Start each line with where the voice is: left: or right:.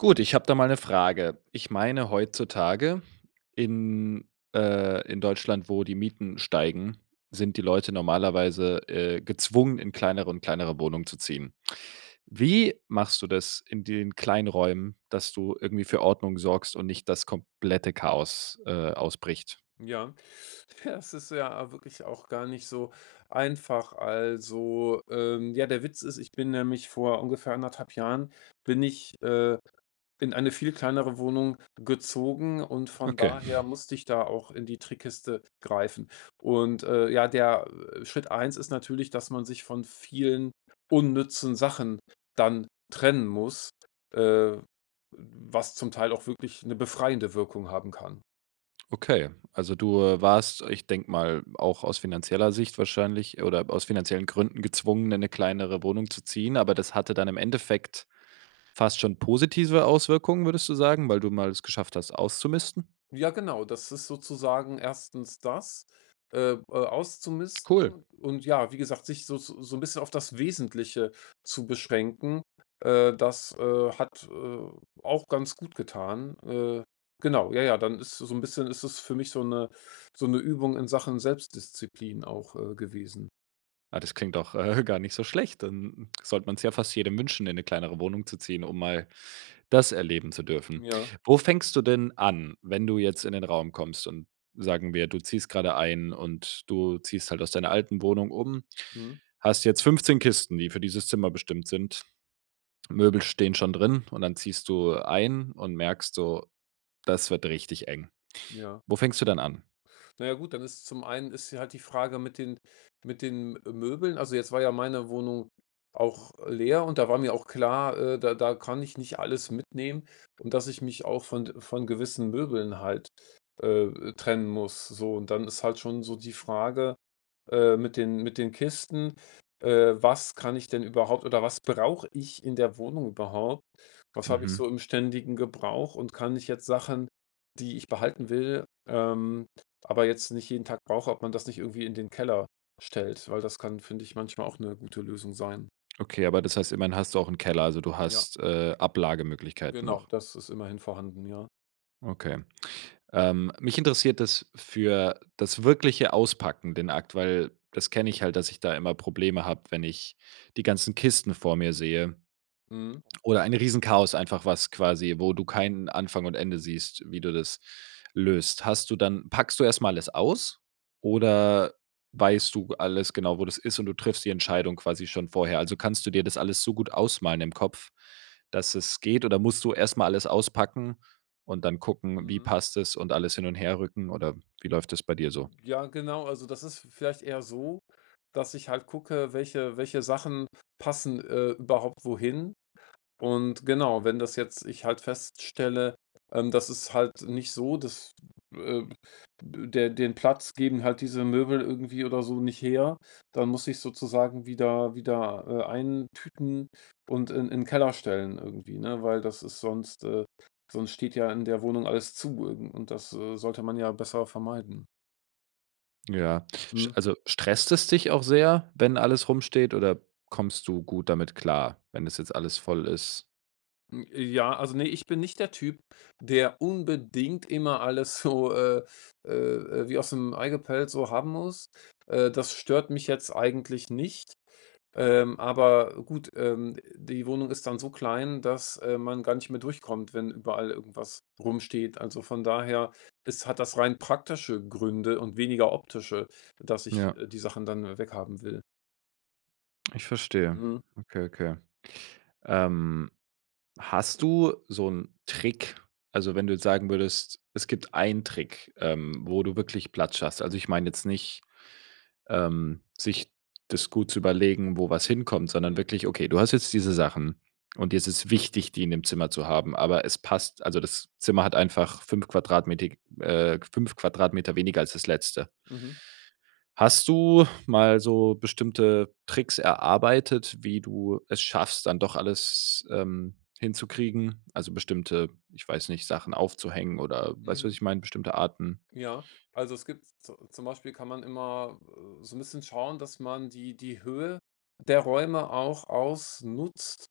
right: Gut, ich habe da mal 'ne Frage. Ich
left: Mhm.
right: meine, heutzutage in, äh, in Deutschland, wo die Mieten steigen, sind die Leute normalerweise, äh, gezwungen, in kleineren in kleinere Wohnungen zu ziehen. Wie machst du das in den kleinen Räumen, dass du irgendwie für Ordnung sorgst und nicht das komplette Chaos, äh, ausbricht?
left: Ja. Ja, es ist ja wirklich auch gar nicht so einfach. Also, ähm, ja, der Witz ist, ich bin nämlich vor ungefähr anderthalb Jahren bin ich, äh, in eine viel kleinere Wohnung gezogen und von
right: Okay.
left: daher musste ich da auch in die Trickkiste greifen. Und, äh, ja, der, äh, Schritt 1 ist natürlich, dass man sich von vielen unnützen Sachen dann trennen muss, äh, was zum Teil auch wirklich 'ne befreiende Wirkung haben kann.
right: Okay, also du, äh, warst, ich denke mal, auch aus finanzieller Sicht wahrscheinlich oder aus finanziellen Gründen gezwungen, in 'ne kleinere Wohnung zu ziehen, aber das hatte dann im Endeffekt fast schon positive Auswirkungen, würdest du sagen, weil du mal es geschafft hast auszumisten?
left: Ja, genau. Das ist sozusagen erstens das, äh äh,
right: Cool.
left: auszumisten und ja, wie gesagt, sich so so 'n bisschen auf das Wesentliche zu beschränken, äh, das, äh, hat, äh, auch ganz gut getan. Äh, genau. Ja, ja, dann ist so 'n bisschen ist das für mich so 'ne so 'ne Übung in Sachen Selbstdisziplin auch, äh, gewesen.
right: Ah, das klingt doch, äh, gar nicht so schlecht, dann sollte man's ja fast jedem wünschen, in 'ne kleinere Wohnung zu ziehen, um mal das erleben zu
left: Hm,
right: dürfen.
left: ja.
right: Wo fängst du denn an, wenn du jetzt in 'nen Raum kommst und sagen wir, du ziehst gerade ein und du ziehst halt aus deiner alten Wohnung um,
left: Mhm.
right: hast jetzt 15 Kisten, die für dieses Zimmer bestimmt sind, Möbel stehen schon drin und dann ziehst du ein und merkst so, das wird richtig eng.
left: Ja.
right: Wo fängst du dann an?
left: Na ja gut, dann ist's zum einen ist ja halt die Frage mit den mit den, äh, Möbeln, also jetzt war ja meine Wohnung auch leer und da war mir auch klar, äh, da da kann ich nicht alles mitnehmen und dass ich mich auch von von gewissen Möbeln halt, äh, trennen muss, so. Und, dann ist halt schon so die Frage, äh, mit den mit den Kisten, äh, was kann ich denn überhaupt oder was brauche ich in der Wohnung überhaupt? Was habe ich so
right: Mhm.
left: im ständigen Gebrauch und kann ich jetzt Sachen, die ich behalten will, ähm, aber jetzt nicht jeden Tag brauche, ob man das nicht irgendwie in den Keller stellt, weil das kann, finde ich, manchmal auch 'ne gute Lösung sein.
right: Okay, aber das heißt, immerhin hast du auch 'n Keller, also du
left: Ja.
right: hast, äh, Ablagemöglichkeiten
left: Genau,
right: noch?
left: das ist immerhin vorhanden, ja.
right: Okay. Ähm, mich interessiert das für das wirkliche Auspacken den Akt, weil das kenne ich halt, dass ich da immer Probleme habe, wenn ich die ganzen Kisten vor mir sehe.
left: Mhm.
right: Oder ein riesen Chaos einfach was quasi wo du kein Anfang und Ende siehst, wie du das löst. Hast du dann packst du erst mal alles aus oder weißt du g alles genau, wo das ist und du triffst die Entscheidung quasi schon vorher? Also, kannst du dir das alles so gut ausmalen im Kopf, dass es geht oder musst du erst mal alles auspacken und dann gucken, wie
left: Mhm.
right: passt es und alles hin und her rücken oder wie läuft das bei dir so?
left: Ja, genau. Also das ist v vielleicht eher so, dass ich halt gucke, welche welche Sachen passen, äh, überhaupt wohin. Und genau, wenn das jetzt ich halt feststelle, ähm, das ist halt nicht so, dass, äh der den Platz geben halt diese Möbel irgendwie oder so nicht her. Dann muss ich sozusagen wieder wieder, äh, eintüten und in in Keller stellen irgendwie, ne, weil das ist sonst, äh sonst steht ja in der Wohnung alles zu und das, äh, sollte man ja besser vermeiden.
right: Ja, sch
left: Mhm.
right: also stresst es dich auch sehr, wenn alles rumsteht oder kommst du gut damit klar, wenn es jetzt alles voll ist?
left: Hm, äh, ja also, ne, ich bin nicht der Typ, der unbedingt immer alles so äh äh äh, wie aus dem Ei gepellt so haben muss. Äh, das stört mich jetzt eigentlich nicht, ähm, aber gut, ähm, die Wohnung ist dann so klein, dass, äh, man gar nicht mehr durchkommt, wenn überall irgendwas rumsteht. Also, von daher ist hat das rein praktische Gründe und weniger optische, dass ich,
right: Ja.
left: äh, die Sachen dann weghaben will.
right: Ich verstehe.
left: Mhm.
right: Okay, okay. Ähm, hast du so 'n Trick, also, wenn du jetzt sagen würdest, es gibt einen Trick, ähm, wo du wirklich Platz schaffst also, ich meine jetzt nicht, ähm, sich das gut zu überlegen, wo was hinkommt, sondern
left: Mhm.
right: wirklich, okay, du hast jetzt diese Sachen und dir ist es wichtig, die in dem Zimmer zu haben, aber es passt also, das Zimmer hat einfach 5 qm, äh, k 5 qm weniger als das Letzte.
left: Mhm.
right: Hast du mal so bestimmte Tricks erarbeitet, wie du es schaffst, dann doch alles, ähm, hinzukriegen, also bestimmte, ich weiß nicht, Sachen aufzuhängen, oder weißt du, was
left: Mhm.
right: ich meine, bestimmte Arten
left: Ja, also es gibt, z zu zum Beispiel kann man immer so 'n bisschen schauen, dass man die die Höhe der Räume auch ausnutzt.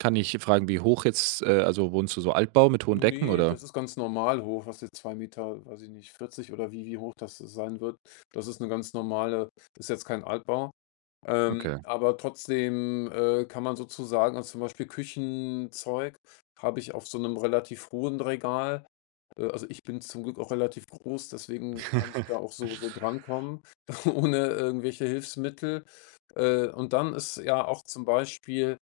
right: Kann ich fragen, wie hoch jetzt äh, also, wohnst du so Altbau mit hohen Decken,
left: Ne,
right: oder?
left: das ist ganz normal hoch, was sind 2 Meter, weiß ich nicht, 40 oder wie wie hoch das sein wird. Das ist 'ne ganz normale ist jetzt kein Altbau. Ähm,
right: Okay.
left: aber trotzdem, äh, kann man sozusagen also zum Beispiel Küchenzeug habe ich auf so 'nem relativ hohen Regal. Äh, also ich bin zum Glück auch relativ groß, deswegen kann ich da auch so so drankommen, ohne irgendwelche Hilfsmittel. Äh, und dann ist ja auch zum Beispiel,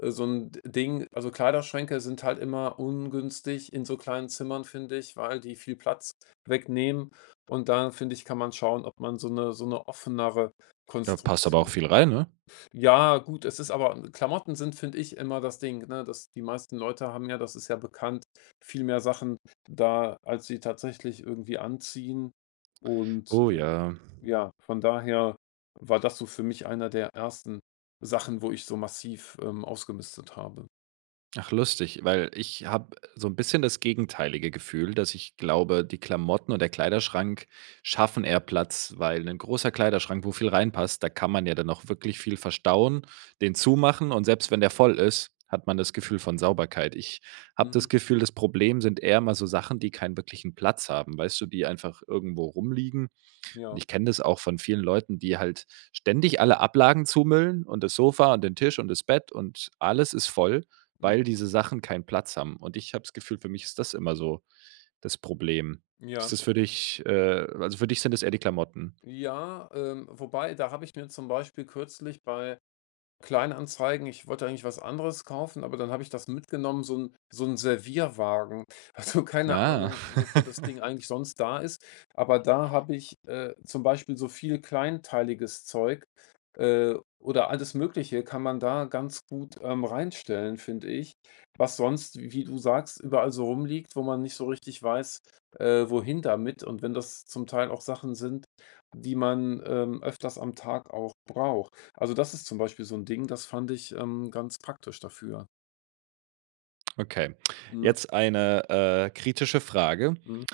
left: äh, so 'n Ding also, Kleiderschränke sind halt immer ungünstig in so kleinen Zimmern, finde ich, weil die viel Platz wegnehmen. Und da, finde ich, kann man schauen, ob man so 'ne so 'ne offenere
right: Da passt aber auch
left: Konstruktion
right: viel rein, ne?
left: ja, gut, es ist aber Klamotten sind, finde ich, immer das Ding, ne dass die meisten Leute haben ja, das ist ja bekannt, viel mehr Sachen da, als sie tatsächlich irgendwie anziehen und
right: Oh ja.
left: ja, von daher war das so für mich einer der ersten Sachen, wo ich so massiv, ähm, ausgemistet habe.
right: Ach lustig, weil ich habe so 'n bisschen das gegenteilige Gefühl, dass ich glaube, die Klamotten und der Kleiderschrank schaffen eher Platz, weil 'nen großer Kleiderschrank, wo viel reinpasst, da kann man ja dann auch wirklich viel verstauen, den zumachen und selbst wenn der voll ist, hat man das Gefühl von Sauberkeit. Ich habe das
left: Mhm.
right: Gefühl, das Problem sind eher immer so Sachen, die keinen wirklichen Platz haben, weißt du, die einfach irgendwo rumliegen. Und
left: Ja.
right: ich kenne das auch von vielen Leuten, die halt ständig alle Ablagen zumüllen und das Sofa und den Tisch und das Bett und alles ist voll, weil
left: Mhm.
right: diese Sachen keinen Platz haben. Und ich habe das Gefühl, für mich ist das immer so das Problem. Ist
left: Ja.
right: das für dich, äh also, für dich sind das eher die Klamotten?
left: Ja, ähm, wobei, da habe ich mir zum Beispiel kürzlich bei Kleinanzeigen ich wollte eigentlich was anderes kaufen, aber dann habe ich das mitgenommen, so 'n so 'n Servierwagen. Also, keine
right: Ah.
left: Ahnung, wofür das Ding eigentlich sonst da ist, aber da habe ich, äh, zum Beispiel so viel kleinteiliges Zeug, äh, oder alles Mögliche kann man da ganz gut, ähm, reinstellen, finde ich. Was sonst, wie du sagst, überall so rumliegt, wo man nicht so richtig weiß, äh, wohin damit und wenn das zum Teil auch Sachen sind, die man, ähm, öfters am Tag auch braucht. Also, das ist zum Beispiel so 'n Ding, das fand ich, ähm, ganz praktisch dafür.
right: Okay,
left: Mhm.
right: jetzt eine, äh, kritische Frage.
left: Mhm.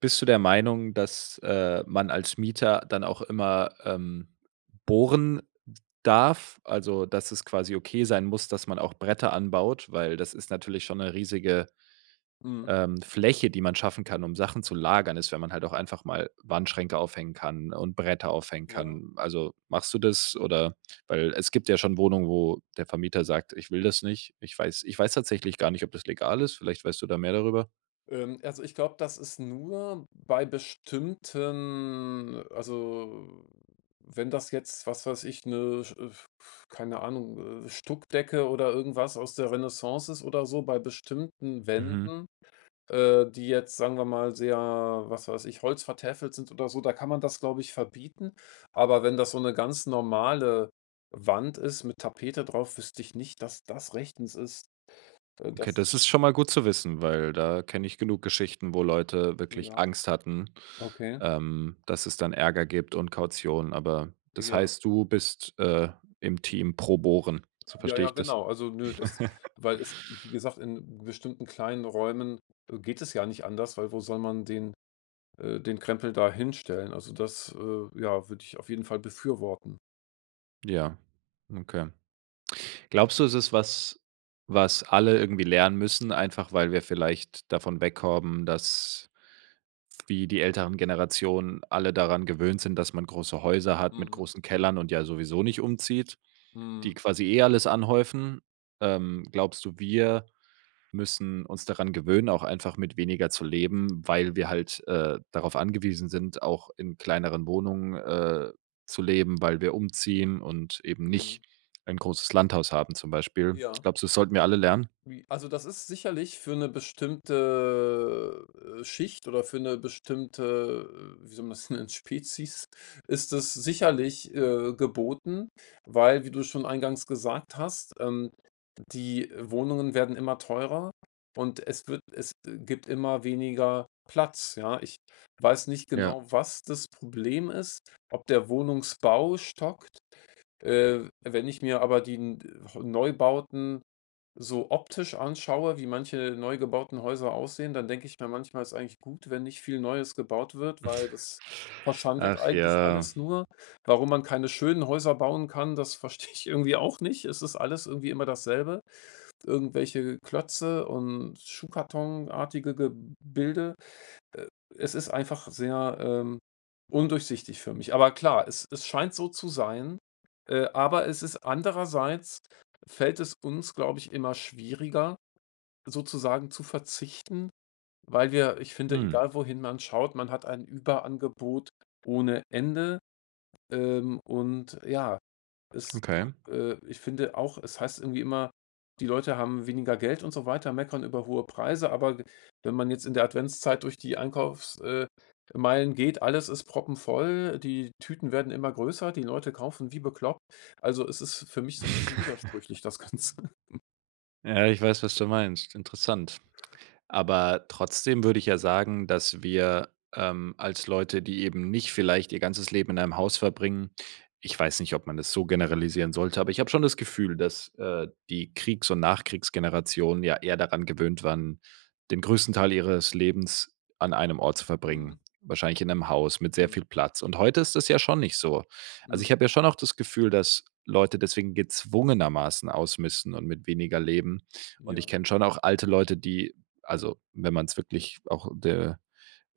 right: Bist du der Meinung, dass, äh, man als Mieter dann auch immer, ähm, bohren darf? Also, dass es quasi okay sein muss, dass man auch Bretter anbaut, weil das ist natürlich schon 'ne riesige,
left: Mhm.
right: ähm, Fläche, die man schaffen kann um Sachen zu lagern, ist, wenn man halt auch einfach mal Wandschränke aufhängen kann und Bretter aufhängen
left: Ja.
right: kann. Also, machst du das oder weil es gibt ja schon Wohnungen, wo der Vermieter sagt, ich will das nicht, ich weiß ich weiß tatsächlich gar nicht, ob das legal ist, vielleicht weißt du da mehr darüber?
left: Ähm, also ich glaube, das ist nur bei bestimmten also, wenn das jetzt, was weiß ich, ne, sch f f keine Ahnung, äh, Stuckdecke oder irgendwas aus der Renaissance ist oder so, bei bestimmten
right: Mhm.
left: Wänden, äh, die jetzt, sagen wir mal, sehr, was weiß ich, holzvertäfelt sind oder so, da kann man das, glaube ich, verbieten. Aber wenn das so 'ne ganz normale Wand ist mit Tapete drauf, wüsste ich nicht, dass das rechtens ist, d
right: Okay,
left: das
right: das
left: zu
right: ist schon mal gut zu wissen, weil da kenne ich genug Geschichten, wo Leute wirklich
left: Ja,
right: Angst hatten,
left: okay.
right: ähm, dass es dann Ärger gibt und Kaution, aber das
left: Ja.
right: heißt, du bist, äh, im Team pro bohren, so
left: Ja,
right: verstehe
left: ja,
right: ich das?
left: genau. Also nö, das weil es, wie gesagt, in bestimmten kleinen Räumen, äh, geht es ja nicht anders, weil wo soll man den äh, den Krempel da hinstellen? Also das, äh, ja, würde ich auf jeden Fall befürworten.
right: Ja, okay. Glaubst du, es ist was, was alle irgendwie lernen müssen, einfach weil wir vielleicht davon weg kommen, dass, wie die älteren Generationen alle daran gewöhnt sind, dass man große Häuser hat mit
left: Mhm.
right: großen Kellern und ja sowieso nicht umzieht, die
left: Mhm.
right: quasi eh alles anhäufen? Ähm, glaubst du, wir müssen uns daran gewöhnen, auch einfach mit weniger zu leben, weil wir halt, äh, darauf angewiesen sind, auch in kleineren Wohnungen, äh, zu leben, weil wir umziehen und eben
left: Mhm.
right: nicht ein großes Landhaus haben zum Beispiel?
left: Ja.
right: Glaubst du, es sollten wir alle lernen?
left: Wie also, das ist sicherlich für 'ne bestimmte Schicht oder für 'ne bestimmte, wie soll man es nennen, Spezies, ist es sicherlich, äh, geboten, weil, wie du schon eingangs gesagt hast, ähm, die Wohnungen werden immer teurer und es wird es e gibt immer weniger Platz, ja? Ich weiß nicht
right: Ja.
left: genau, was das Problem ist, ob der Wohnungsbau stockt. Äh, wenn ich mir aber die n de heu Neubauten so optisch anschaue, wie manche neu gebauten Häuser aussehen, dann denke ich mir manchmal, ist eigentlich gut, wenn nicht viel Neues gebaut wird, weil das verschandelt
right: Ach
left: eigentlich
right: ja.
left: alles nur. Warum man keine schönen Häuser bauen kann, das verstehe ich irgendwie auch nicht. Es ist alles irgendwie immer dasselbe, irgendwelche Klötze und schuhkartonartige Gebilde. Äh, es ist einfach sehr, ähm, undurchsichtig für mich. Aber klar, es es scheint so zu sein, äh, aber es ist andererseits, fällt es uns, glaube ich, immer schwieriger sozusagen zu verzichten, weil wir, ich finde,
right: Hm.
left: egal wohin man schaut, man hat ein Überangebot ohne Ende, ähm, und ja, es
right: Okay.
left: a äh, ich finde auch, es heißt irgendwie immer, die Leute haben weniger Geld und so weiter, meckern über hohe Preise, aber we wenn man jetzt in der Adventszeit durch die Einkaufs äh, Meilen geht, alles ist proppenvoll. Die Tüten werden immer größer, die Leute kaufen wie bekloppt. Also, es ist für mich so 'n bisschen widersprüchlich, das Ganze.
right: Ja, ich weiß, was du meinst. Interessant. Aber trotzdem würde ich ja sagen, dass wir, ähm, als Leute, die eben nicht vielleicht ihr ganzes Leben in einem Haus verbringen ich weiß nicht, ob man das so generalisieren sollte, aber ich habe schon das Gefühl, dass, äh, die Kriegs und Nachkriegsgeneration ja eher daran gewöhnt waren, den größten Teil ihres Lebens an einem Ort zu verbringen,
left: Mhm.
right: wahrscheinlich in 'nem Haus mit sehr
left: Mhm.
right: viel Platz. Und heute ist das ja schon nicht so. Also, ich
left: Mhm.
right: habe ja schon auch das Gefühl, dass Leute deswegen gezwungenermaßen ausmisten und mit weniger leben und ich
left: Ja.
right: kenne schon auch alte Leute, die also, wenn man's wirklich auch de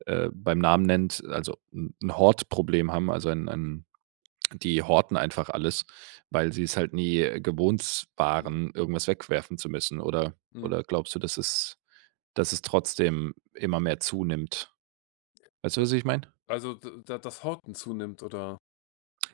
right: äh, beim Namen nennt, also 'n 'n Hortproblem haben, also ein ein die horten einfach alles, weil sie es halt nie gewohnts
left: Mhm.
right: waren, irgendwas wegwerfen zu müssen oder
left: Mhm.
right: oder glaubst du, dass es dass es trotzdem immer mehr zunimmt? Weißt du,
left: Äh,
right: was ich meine?
left: also, d da das Horten zunimmt, oder?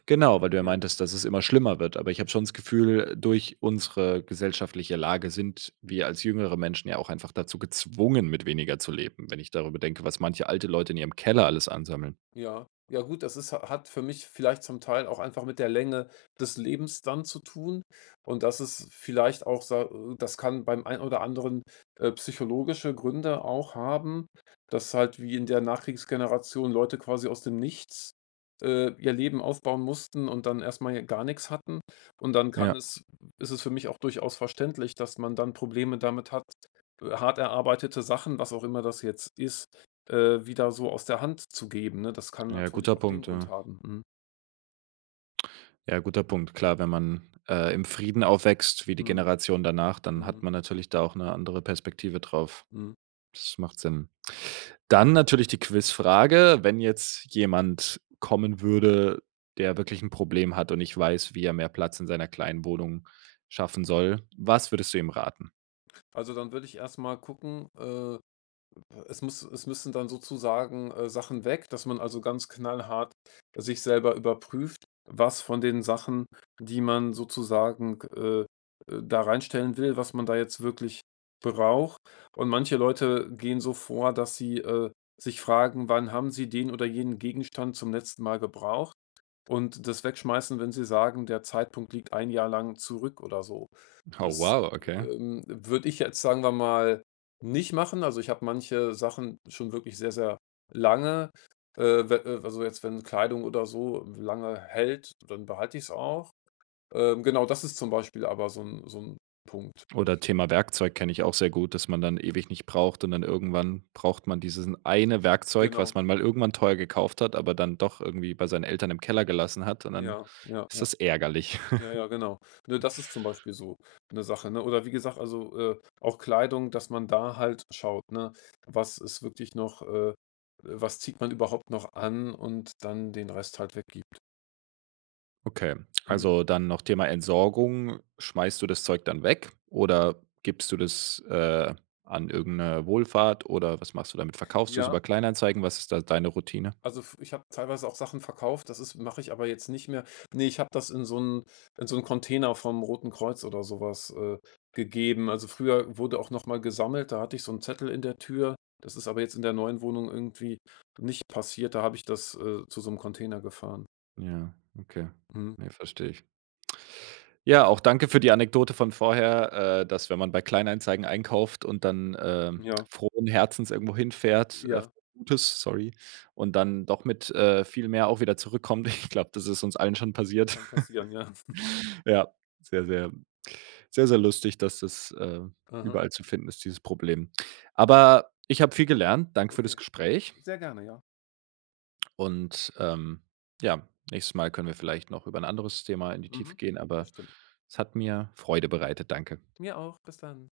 right: Genau, weil du ja
left: Ja.
right: meintest, dass es immer schlimmer wird, aber ich habe schon das Gefühl, durch unsere gesellschaftliche Lage sind wir als jüngere Menschen ja auch einfach dazu gezwungen, mit weniger zu leben, wenn ich darüber denke, was manche alte Leute in ihrem Keller alles ansammeln.
left: Ja. Ja, gut, das ist ha hat für mich vielleicht zum Teil auch einfach mit der Länge des Lebens dann zu tun. Und das ist vielleicht auch, sa äh, das kann beim ein oder anderen, äh, psychologische Gründe auch haben, dass halt wie in der Nachkriegsgeneration Leute quasi aus dem Nichts, äh, ihr Leben aufbauen mussten und dann erst mal hier gar nix hatten. Und dann
right: Ja.
left: kann es ist es für mich auch durchaus verständlich, dass man dann Probleme damit hat, hart erarbeitete Sachen, was auch immer das jetzt ist, äh, wieder so aus der Hand zu geben, ne? Das kann
right: Ja,
left: natürlich
right: guter
left: auch den
right: Punkt,
left: Grund
right: ja.
left: haben, mhm.
right: Ja, guter Punkt. Klar, wenn man, äh, im Frieden aufwächst, wie die
left: Mhm,
right: Generation danach, dann hat
left: mhm.
right: man natürlich da auch 'ne andere Perspektive drauf.
left: Mhm.
right: Das macht Sinn. Dann natürlich die Quizfrage: Wenn jetzt jemand kommen würde, der wirklich 'n Problem hat und nicht weiß, wie er mehr Platz in seiner kleinen Wohnung schaffen soll, was würdest du ihm raten?
left: Also, dann würde ich erst mal gucken, äh, es müss es müssen dann sozusagen, äh, Sachen weg, dass man also ganz knallhart sich selber überprüft, was von den Sachen, die man sozusagen, äh, äh, da reinstellen will, was man da jetzt wirklich braucht. Und manche Leute gehen so vor, dass sie, äh, sich fragen, wann haben sie den oder jenen Gegenstand zum letzten Mal gebraucht? Und das wegschmeißen, wenn sie sagen, der Zeitpunkt liegt 1 Jahr lang zurück oder so.
right: Oh,
left: Das,
right: wow, okay.
left: ähm, würde ich jetzt, sagen wir mal, nicht machen. Also, ich habe manche Sachen schon wirklich sehr, sehr lange. Äh, we also jetzt, wenn Kleidung oder so lange hält, dann behalte ich es auch. Ähm, genau, das ist zum Beispiel aber so 'n so 'n Punkt, wo ich
right: Oder Thema Werkzeug, kenne ich auch sehr gut, dass man dann ewig nicht braucht und dann irgendwann braucht man diesen 1 Werkzeug, was
left: Genau.
right: man mal irgendwann teuer gekauft hat, aber dann doch irgendwie bei seinen Eltern im Keller gelassen hat, und dann
left: Ja, ja,
right: ist
left: ja.
right: das ärgerlich.
left: Ja, ja, genau. Ne, das ist zum Beispiel so 'ne Sache, ne? Oder wie gesagt, also, äh, auch Kleidung, dass man da halt schaut, ne, was ist wirklich noch, äh, äh, was zieht man überhaupt noch an und dann den Rest halt weggibt.
right: Okay,
left: Hm.
right: also, dann noch Thema Entsorgung: Schmeißt du das Zeug dann weg oder gibst du das, äh, an irgendeine Wohlfahrt oder was machst du damit? Verkaufst du es
left: Ja
right: über Kleinanzeigen? Was ist da deine Routine?
left: also, f ich habe teilweise auch Sachen verkauft, das ist mache ich aber jetzt nicht mehr. Ne, ich habe das in so 'n in so 'n Container vom Roten Kreuz oder so was, äh, gegeben. Also, früher wurde auch noch mal gesammelt, da hatte ich so 'n Zettel in der Tür, das ist aber jetzt in der neuen Wohnung irgendwie nicht passiert, da habe ich das, äh, zu so 'nem Container gefahren.
right: Ja, okay.
left: Mhm.
right: Ne, verstehe ich. Ja, auch danke für die Anekdote von vorher, äh, dass, wenn man bei Kleinanzeigen einkauft und dann, ähm,
left: Ja.
right: frohen Herzens irgendwo hinfährt
left: Ja.
right: [unintelligible] gutes, ähm, sorry, und dann doch mit, äh, viel mehr auch wieder zurückkommt. Ich glaube, das ist uns allen schon passiert.
left: Kann passieren, ja.
right: Ja, sehr, sehr sehr, sehr lustig, dass das, ähm,
left: Aha.
right: überall zu finden ist, dieses Problem. Aber ich habe viel gelernt. Danke für das
left: Okay,
right: Gespräch.
left: Sehr gerne, ja.
right: Und, ähm, ja, nächstes Mal können wir vielleicht noch über 'n anderes Thema in die Tiefe
left: Mhm.
right: gehen, aber
left: Bestimmt.
right: es hat mir Freude bereitet. Danke.
left: Mir auch. Bis dann.